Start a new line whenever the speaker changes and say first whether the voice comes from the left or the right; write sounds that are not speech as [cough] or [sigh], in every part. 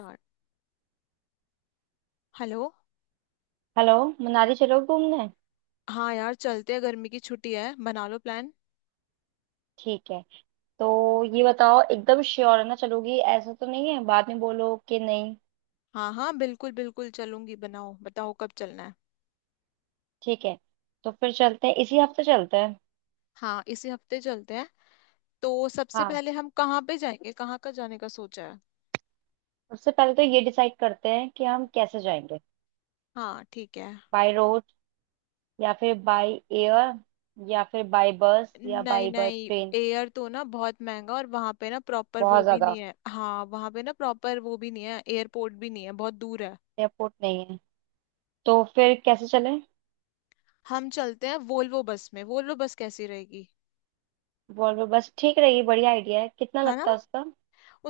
left: यार। Hello.
right: Hello. Manali चलो घूमने।
left: हाँ यार, चलते हैं। गर्मी की छुट्टी है, बना लो प्लान।
right: ठीक है। तो ये बताओ, एकदम श्योर है ना चलोगी? ऐसा तो नहीं है बाद में बोलो कि नहीं।
left: हाँ हाँ, बिल्कुल बिल्कुल चलूंगी। बनाओ, बताओ कब चलना है।
right: ठीक है। तो फिर चलते हैं, इसी हफ्ते चलते हैं।
left: हाँ, इसी हफ्ते चलते हैं। तो सबसे
right: हाँ,
left: पहले हम कहाँ पे जाएंगे? कहाँ का जाने का सोचा है?
right: उससे पहले तो ये डिसाइड करते हैं कि हम कैसे जाएंगे।
left: हाँ ठीक है।
right: बाय रोड, या फिर बाय एयर, या फिर बाय बस, या
left: नहीं
right: बाय बस
left: नहीं,
right: ट्रेन।
left: एयर तो ना बहुत महंगा, और वहाँ पे ना प्रॉपर वो
right: बहुत
left: भी नहीं
right: ज्यादा।
left: है। हाँ, वहाँ पे ना प्रॉपर वो भी नहीं है, एयरपोर्ट भी नहीं है, बहुत दूर है।
right: एयरपोर्ट नहीं है। तो फिर कैसे चलें?
left: हम चलते हैं वोल्वो बस में। वोल्वो बस कैसी रहेगी?
right: वॉल्वो बस ठीक रहेगी, बढ़िया आइडिया है। कितना
left: है ना।
right: लगता है उसका?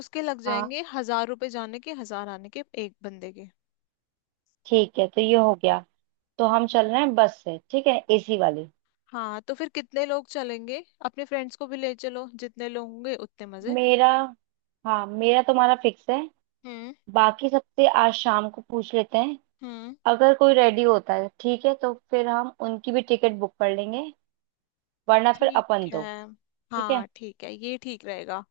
left: उसके लग
right: हाँ,
left: जाएंगे 1,000 रुपए जाने के, 1,000 आने के, एक बंदे के।
right: ठीक है, तो ये हो गया। तो हम चल रहे हैं बस से, ठीक है, एसी वाली।
left: हाँ, तो फिर कितने लोग चलेंगे? अपने फ्रेंड्स को भी ले चलो, जितने लोग होंगे उतने मजे।
right: मेरा हाँ, मेरा तुम्हारा फिक्स है।
left: हम्म।
right: बाकी सबसे आज शाम को पूछ लेते हैं।
left: हम्म।
right: अगर कोई रेडी होता है ठीक है, तो फिर हम उनकी भी टिकट बुक कर लेंगे। वरना फिर
left: ठीक
right: अपन
left: है।
right: दो। ठीक है।
left: हाँ ठीक है, ये ठीक रहेगा।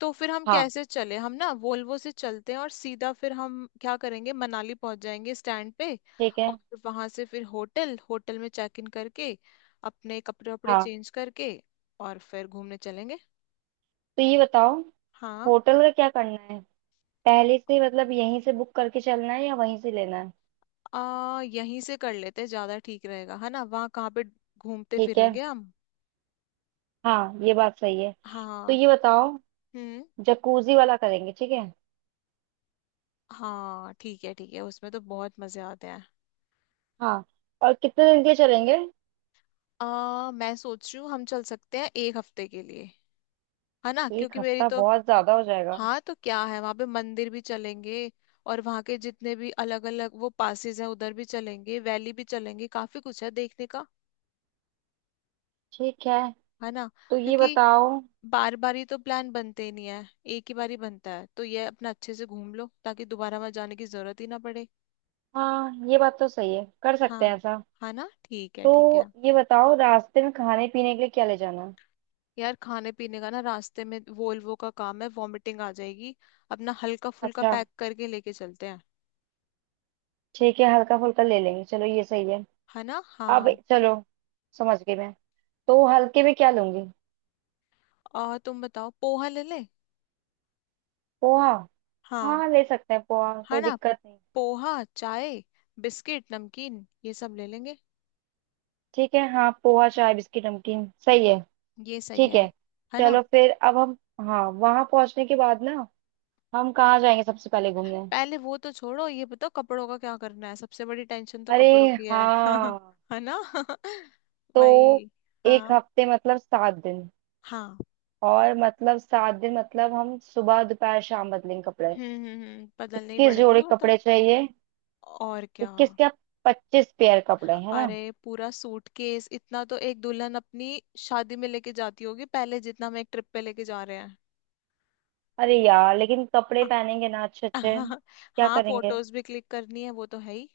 left: तो फिर हम
right: हाँ,
left: कैसे चले? हम ना वोल्वो से चलते हैं, और सीधा फिर हम क्या करेंगे, मनाली पहुंच जाएंगे स्टैंड पे।
right: ठीक है।
left: और वहां से फिर होटल होटल में चेक इन करके, अपने कपड़े वपड़े
right: हाँ,
left: चेंज करके, और फिर घूमने चलेंगे।
right: तो ये बताओ,
left: हाँ।
right: होटल का क्या करना है? पहले से मतलब यहीं से बुक करके चलना है या वहीं से लेना है?
left: यहीं से कर लेते हैं, ज्यादा ठीक रहेगा, है ना। वहाँ कहाँ पे घूमते
right: ठीक है,
left: फिरेंगे हम।
right: हाँ, ये बात सही है। तो
left: हाँ।
right: ये बताओ,
left: हम्म।
right: जकूजी वाला करेंगे, ठीक है?
left: हाँ ठीक है ठीक है, उसमें तो बहुत मजे आते हैं।
right: हाँ, और कितने दिन के लिए चलेंगे?
left: मैं सोच रही हूँ हम चल सकते हैं एक हफ्ते के लिए, है ना,
right: एक
left: क्योंकि मेरी
right: हफ्ता
left: तो।
right: बहुत ज्यादा हो जाएगा।
left: हाँ तो क्या है, वहां पे मंदिर भी चलेंगे, और वहां के जितने भी अलग अलग वो पासेज हैं उधर भी चलेंगे, वैली भी चलेंगे, काफी कुछ है देखने का।
right: ठीक है।
left: है ना।
right: तो ये
left: क्योंकि
right: बताओ।
left: बार बार ही तो प्लान बनते ही नहीं है, एक ही बार ही बनता है। तो ये अपना अच्छे से घूम लो, ताकि दोबारा वहां जाने की जरूरत ही ना पड़े।
right: हाँ, ये बात तो सही है, कर सकते हैं
left: हाँ
right: ऐसा।
left: है ना, ठीक है ठीक है।
right: तो ये बताओ, रास्ते में खाने पीने के लिए क्या ले जाना है?
left: यार, खाने पीने का ना रास्ते में, वोल्वो का काम है, वॉमिटिंग आ जाएगी। अपना हल्का फुल्का
right: अच्छा,
left: पैक करके लेके चलते हैं,
right: ठीक है, हल्का फुल्का ले लेंगे, चलो ये सही है।
left: है ना।
right: अब
left: हाँ।
right: चलो, समझ गई मैं। तो हल्के में क्या लूंगी?
left: और तुम बताओ, पोहा ले ले।
right: पोहा?
left: हाँ।
right: हाँ, ले सकते हैं पोहा,
left: है
right: कोई
left: ना।
right: दिक्कत नहीं।
left: पोहा, चाय, बिस्किट, नमकीन, ये सब ले लेंगे।
right: ठीक है, हाँ, पोहा चाय बिस्किट नमकीन सही है।
left: ये सही
right: ठीक
left: है।
right: है।
left: है ना।
right: चलो फिर। अब हम, हाँ, वहां पहुंचने के बाद ना, हम कहाँ जाएंगे सबसे पहले घूमने?
left: पहले वो तो छोड़ो, ये बताओ कपड़ों का क्या करना है, सबसे बड़ी टेंशन तो
right: अरे,
left: कपड़ों की है। [laughs]
right: हाँ।
left: है ना। [laughs]
right: तो
left: वही।
right: एक
left: हाँ।
right: हफ्ते मतलब 7 दिन।
left: हाँ।
right: और मतलब 7 दिन मतलब हम सुबह दोपहर शाम बदलेंगे कपड़े।
left: हम्म, बदलने ही
right: 21
left: पड़ेंगे
right: जोड़े
left: वो तो।
right: कपड़े चाहिए।
left: और क्या।
right: 21 क्या, 25 पेयर कपड़े, है ना।
left: अरे पूरा सूटकेस, इतना तो एक दुल्हन अपनी शादी में लेके जाती होगी पहले, जितना हम एक ट्रिप पे लेके जा रहे हैं।
right: अरे यार लेकिन कपड़े
left: [laughs]
right: पहनेंगे ना अच्छे अच्छे,
left: अ-
right: क्या
left: हाँ,
right: करेंगे।
left: फोटोज भी क्लिक करनी है, वो तो है ही।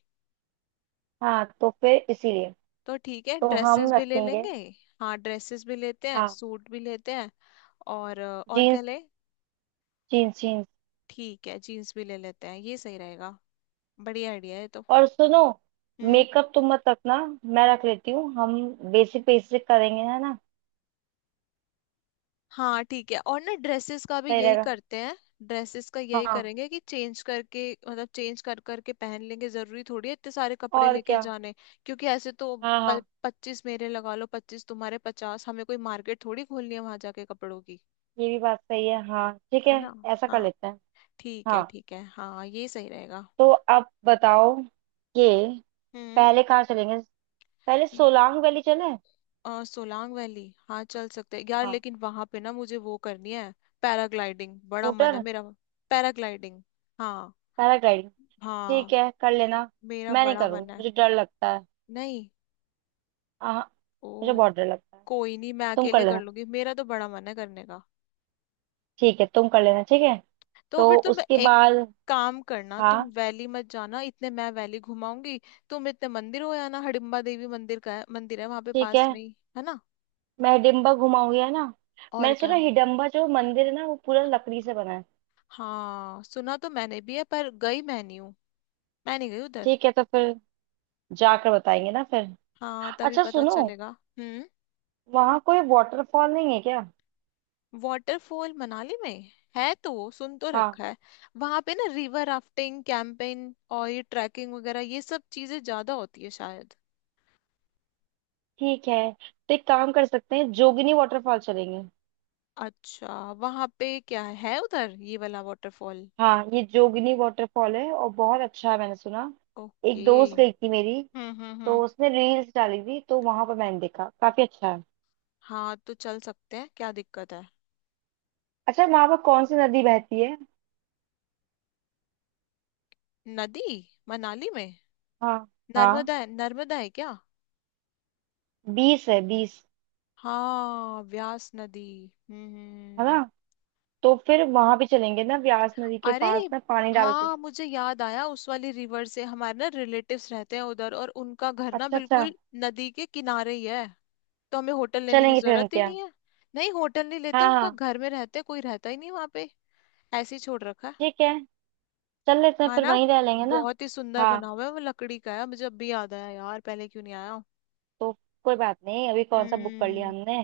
right: हाँ तो फिर इसीलिए।
left: तो ठीक है,
right: तो
left: ड्रेसेस
right: हम
left: भी ले
right: रखेंगे।
left: लेंगे। हाँ, ड्रेसेस भी लेते हैं,
right: हाँ।
left: सूट भी लेते हैं। और और क्या
right: जीन्स,
left: ले।
right: Jeans, jeans.
left: ठीक है, जीन्स भी ले लेते हैं, ये सही रहेगा। बढ़िया आइडिया है ये तो।
right: और सुनो,
left: हम्म।
right: मेकअप तुम मत रखना, मैं रख लेती हूँ। हम बेसिक बेसिक करेंगे, है ना।
left: हाँ ठीक है, और ना ड्रेसेस का भी
right: सही
left: यही
right: रहेगा।
left: करते हैं। ड्रेसेस का यही
right: हाँ,
left: करेंगे कि चेंज करके, मतलब चेंज कर करके पहन लेंगे, जरूरी थोड़ी है इतने सारे कपड़े
right: और
left: लेके
right: क्या।
left: जाने। क्योंकि ऐसे तो
right: हाँ हाँ।
left: 25 मेरे लगा लो, 25 तुम्हारे, 50, हमें कोई मार्केट थोड़ी खोलनी है वहां जाके कपड़ों की।
right: ये भी बात सही है, हाँ, ठीक है,
left: है ना।
right: ऐसा कर
left: हाँ
right: लेते हैं।
left: ठीक है
right: हाँ।
left: ठीक है, हाँ ये सही रहेगा।
right: तो आप बताओ कि
left: हम्म।
right: पहले कहाँ चलेंगे? पहले
left: ये-
right: सोलांग वैली चले?
left: सोलांग वैली। हाँ चल सकते हैं यार,
right: हाँ।
left: लेकिन वहां पे ना मुझे वो करनी है, पैराग्लाइडिंग। बड़ा मन है
right: स्कूटर
left: मेरा। पैराग्लाइडिंग। हाँ।
right: पैराग्लाइडिंग। ठीक
left: हाँ,
right: है, कर लेना।
left: मेरा
right: मैं नहीं
left: बड़ा मन
right: करूँगी,
left: है।
right: मुझे डर लगता है।
left: नहीं।
right: आह,
left: ओ।
right: मुझे बहुत डर लगता है।
left: कोई नहीं, मैं
right: तुम कर
left: अकेले कर
right: लेना।
left: लूंगी, मेरा तो बड़ा मन है करने का।
right: ठीक है, तुम कर लेना, ठीक है।
left: तो
right: तो
left: फिर तुम
right: उसके
left: एक
right: बाद।
left: काम करना, तुम
right: हाँ,
left: वैली मत जाना, इतने मैं वैली घुमाऊंगी। तुम इतने मंदिर हो आना, हडिम्बा देवी मंदिर का है, मंदिर है वहां पे
right: ठीक
left: पास
right: है।
left: में ही, है ना।
right: मैं हिडिम्बा घुमाऊंगी, है ना।
left: और
right: मैंने
left: क्या।
right: सुना हिडम्बा जो मंदिर है ना, वो पूरा लकड़ी से बना है।
left: हाँ, सुना तो मैंने भी है, पर गई मैं नहीं हूँ, मैं नहीं गई उधर।
right: ठीक है। तो फिर जाकर बताएंगे ना फिर।
left: हाँ तभी
right: अच्छा
left: पता
right: सुनो,
left: चलेगा। हम्म।
right: वहाँ कोई वाटरफॉल नहीं है क्या?
left: वाटरफॉल मनाली में है तो सुन तो
right: हाँ।
left: रखा है। वहां पे ना रिवर राफ्टिंग, कैंपिंग और ये ट्रैकिंग वगैरह, ये सब चीजें ज्यादा होती है शायद।
right: ठीक है, तो एक काम कर सकते हैं, जोगिनी वाटरफॉल चलेंगे।
left: अच्छा। वहां पे क्या है उधर, ये वाला वाटरफॉल?
right: हाँ, ये जोगिनी वाटरफॉल है और बहुत अच्छा है, मैंने सुना। एक
left: ओके।
right: दोस्त गई थी मेरी, तो
left: हम्म।
right: उसने रील्स डाली थी, तो वहां पर मैंने देखा काफी अच्छा है।
left: हाँ तो चल सकते हैं, क्या दिक्कत है।
right: अच्छा, वहां पर कौन सी नदी बहती है?
left: नदी? मनाली में?
right: हाँ हाँ,
left: नर्मदा है, नर्मदा है क्या?
right: 20 है, 20।
left: हाँ, व्यास नदी। हम्म हम्म,
right: है ना।
left: हम्म।
right: तो फिर वहां भी चलेंगे ना, व्यास नदी के
left: अरे
right: पास ना, पानी डाल के।
left: हाँ, मुझे याद आया, उस वाली रिवर से हमारे ना रिलेटिव्स रहते हैं उधर, और उनका घर ना
right: अच्छा अच्छा।
left: बिल्कुल नदी के किनारे ही है। तो हमें होटल लेने की
right: चलेंगे फिर
left: जरूरत
right: उनके
left: ही
right: यहाँ।
left: नहीं है। नहीं होटल नहीं लेते,
right: हाँ
left: उनका
right: हाँ।
left: घर में रहते हैं, कोई रहता ही नहीं वहां पे, ऐसे ही छोड़ रखा है।
right: ठीक है, चल लेते हैं,
left: हाँ
right: फिर
left: ना।
right: वहीं रह लेंगे ना।
left: बहुत ही सुंदर
right: हाँ।
left: बना हुआ है, वो लकड़ी का है। मुझे अब भी याद आया यार, पहले क्यों नहीं आया।
right: तो कोई बात नहीं, अभी कौन सा बुक कर लिया
left: हम्म।
right: हमने।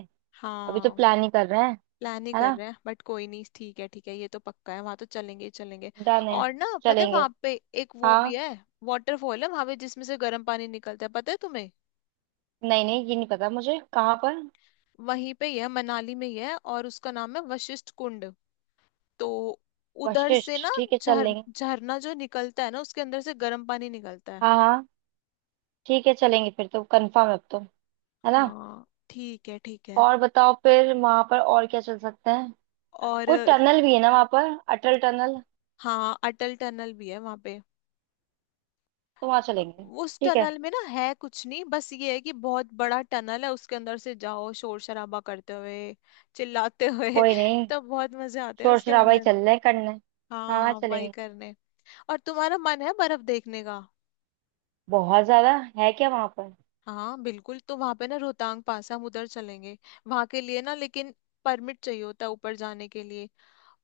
right: अभी तो
left: हाँ।
right: प्लान ही कर रहे हैं।
left: प्लान ही
right: है
left: कर
right: ना।
left: रहे हैं, बट कोई नहीं, ठीक है ठीक है, ये तो पक्का है, वहां तो चलेंगे ही चलेंगे।
right: डन है।
left: और ना पता है
right: चलेंगे।
left: वहां पे एक वो भी
right: हाँ।
left: है, वाटरफॉल है वहां पे जिसमें से गर्म पानी निकलता है, पता है तुम्हें?
right: नहीं नहीं, ये नहीं पता मुझे, कहाँ पर?
left: वहीं पे ही है, मनाली में ही है, और उसका नाम है वशिष्ठ कुंड। तो उधर से
right: वशिष्ठ,
left: ना
right: ठीक है, चल
left: झर
right: लेंगे।
left: झरना जो निकलता है ना, उसके अंदर से गर्म पानी निकलता है।
right: हाँ हाँ। ठीक है, चलेंगे, फिर तो कंफर्म है अब तो, है ना।
left: हाँ ठीक है ठीक है।
right: और बताओ, फिर वहां पर और क्या चल सकते हैं? कोई
left: और
right: टनल भी है ना वहां पर, अटल टनल।
left: हाँ, अटल टनल भी है वहां पे।
right: तो वहां चलेंगे।
left: उस
right: ठीक है।
left: टनल में ना है कुछ नहीं, बस ये है कि बहुत बड़ा टनल है, उसके अंदर से जाओ, शोर शराबा करते हुए, चिल्लाते हुए
right: कोई
left: [laughs]
right: नहीं,
left: तब बहुत मजे आते हैं
right: शोर
left: उसके
right: शराबा ही
left: अंदर।
right: चल रहे हैं करने। हाँ,
left: हाँ, वही
right: चलेंगे।
left: करने। और तुम्हारा मन है बर्फ देखने का?
right: बहुत ज्यादा है क्या वहां पर?
left: हाँ बिल्कुल, तो वहां पे ना रोहतांग पास है, हम उधर चलेंगे। वहां के लिए ना लेकिन परमिट चाहिए होता है ऊपर जाने के लिए।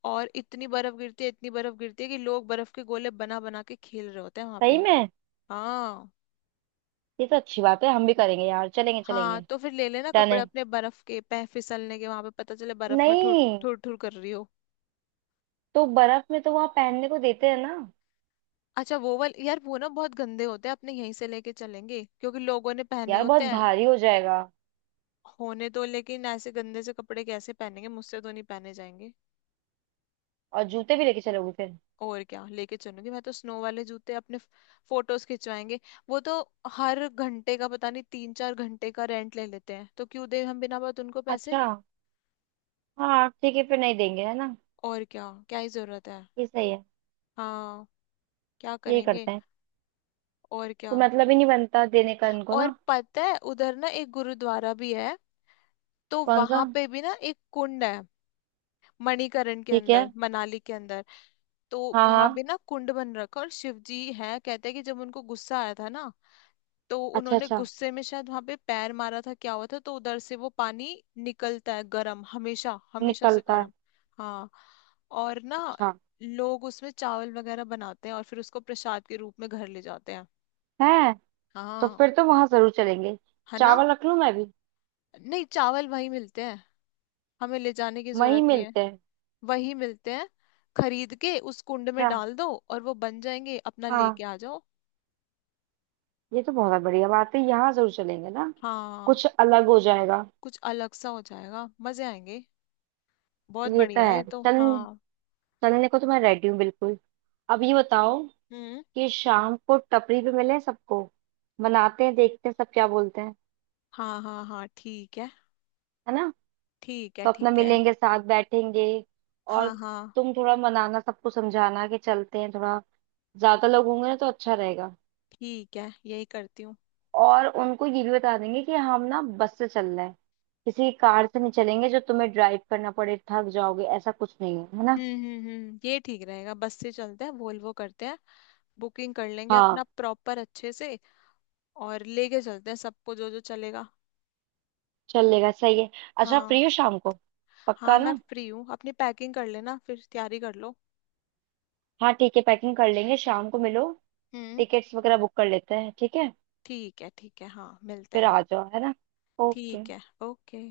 left: और इतनी बर्फ गिरती है, इतनी बर्फ गिरती है कि लोग बर्फ के गोले बना बना के खेल रहे होते हैं वहां
right: सही
left: पे।
right: में।
left: हाँ।
right: ये तो अच्छी बात है, हम भी करेंगे यार, चलेंगे
left: हाँ
right: चलेंगे।
left: तो फिर ले लेना
right: डन
left: कपड़े
right: है।
left: अपने बर्फ के पह फिसलने के, वहां पे पता चले बर्फ में ठुर
right: नहीं,
left: ठुर ठुर कर रही हो।
right: तो बर्फ में तो वहां पहनने को देते हैं ना?
left: अच्छा वो वाले यार, वो ना बहुत गंदे होते हैं, अपने यहीं से लेके चलेंगे, क्योंकि लोगों ने पहने
right: यार बहुत
left: होते हैं।
right: भारी हो जाएगा।
left: होने तो, लेकिन ऐसे गंदे से कपड़े कैसे पहनेंगे, मुझसे तो नहीं पहने जाएंगे।
right: और जूते भी लेके चलोगे फिर?
left: और क्या लेके चलूंगी मैं, तो स्नो वाले जूते अपने, फोटोज खिंचवाएंगे वो तो। हर घंटे का पता नहीं, 3 4 घंटे का रेंट ले लेते हैं, तो क्यों दे हम बिना बात उनको पैसे।
right: अच्छा, हाँ, ठीक है, फिर नहीं देंगे, है ना।
left: और क्या क्या ही जरूरत है।
right: ये सही है।
left: हाँ। क्या
right: यही
left: करेंगे।
right: करते हैं।
left: और क्या।
right: तो मतलब ही नहीं बनता देने का इनको
left: और
right: ना।
left: पता है उधर ना एक गुरुद्वारा भी है, तो
right: कौन सा?
left: वहां पे भी ना एक कुंड है। मणिकरण के
right: ठीक है।
left: अंदर, मनाली के अंदर। तो
right: हाँ
left: वहां भी
right: हाँ।
left: ना कुंड बन रखा है, और शिव जी है, कहते हैं कि जब उनको गुस्सा आया था ना, तो
right: अच्छा
left: उन्होंने
right: अच्छा।
left: गुस्से में शायद वहां पे पैर मारा था क्या हुआ था, तो उधर से वो पानी निकलता है, गर्म, हमेशा हमेशा से
right: निकलता है।
left: गर्म। हाँ। और ना
right: अच्छा।
left: लोग उसमें चावल वगैरह बनाते हैं, और फिर उसको प्रसाद के रूप में घर ले जाते हैं।
right: है। तो
left: हाँ।
right: फिर तो वहां जरूर चलेंगे।
left: है ना।
right: चावल रख लूं मैं भी?
left: नहीं, चावल वही मिलते हैं, हमें ले जाने की
right: वहीं
left: जरूरत नहीं है।
right: मिलते हैं।
left: वही मिलते हैं, खरीद के उस कुंड में
right: अच्छा,
left: डाल दो और वो बन जाएंगे, अपना
right: हाँ,
left: लेके आ जाओ।
right: ये तो बहुत बढ़िया बात है, यहाँ जरूर चलेंगे ना।
left: हाँ।
right: कुछ अलग हो जाएगा।
left: कुछ अलग सा हो जाएगा, मजे आएंगे। बहुत
right: ये तो
left: बढ़िया है
right: है।
left: ये तो,
right: चल,
left: हाँ।
right: चलने को तो मैं रेडी हूँ बिल्कुल। अब ये बताओ
left: हम्म।
right: कि शाम को टपरी पे मिले सबको। बनाते हैं, देखते हैं सब क्या बोलते हैं।
left: हाँ हाँ हाँ ठीक है,
right: है ना।
left: ठीक है
right: तो अपना
left: ठीक है।
right: मिलेंगे, साथ बैठेंगे। और
left: हाँ हाँ
right: तुम थोड़ा मनाना सबको, समझाना कि चलते हैं थोड़ा, ज्यादा लोग होंगे ना तो अच्छा रहेगा।
left: ठीक है, यही करती हूँ।
right: और उनको ये भी बता देंगे कि हम ना बस से चल रहे हैं, किसी कार से नहीं चलेंगे जो तुम्हें ड्राइव करना पड़े, थक जाओगे, ऐसा कुछ नहीं है, है ना।
left: हम्म, ये ठीक रहेगा, बस से चलते हैं, वोल्वो करते हैं, बुकिंग कर लेंगे
right: हाँ।
left: अपना प्रॉपर अच्छे से। और लेके चलते हैं सबको, जो जो चलेगा।
right: चलेगा, सही है। अच्छा,
left: हाँ।
right: फ्री हो शाम को?
left: हाँ
right: पक्का
left: मैं
right: ना?
left: फ्री हूँ, अपनी पैकिंग कर लेना, फिर तैयारी कर लो।
right: हाँ ठीक है, पैकिंग कर लेंगे, शाम को मिलो।
left: हम्म।
right: टिकट्स वगैरह बुक कर लेते हैं, ठीक है।
left: ठीक है ठीक है, हाँ मिलते
right: फिर
left: हैं।
right: आ जाओ, है ना। ओके।
left: ठीक है। ओके।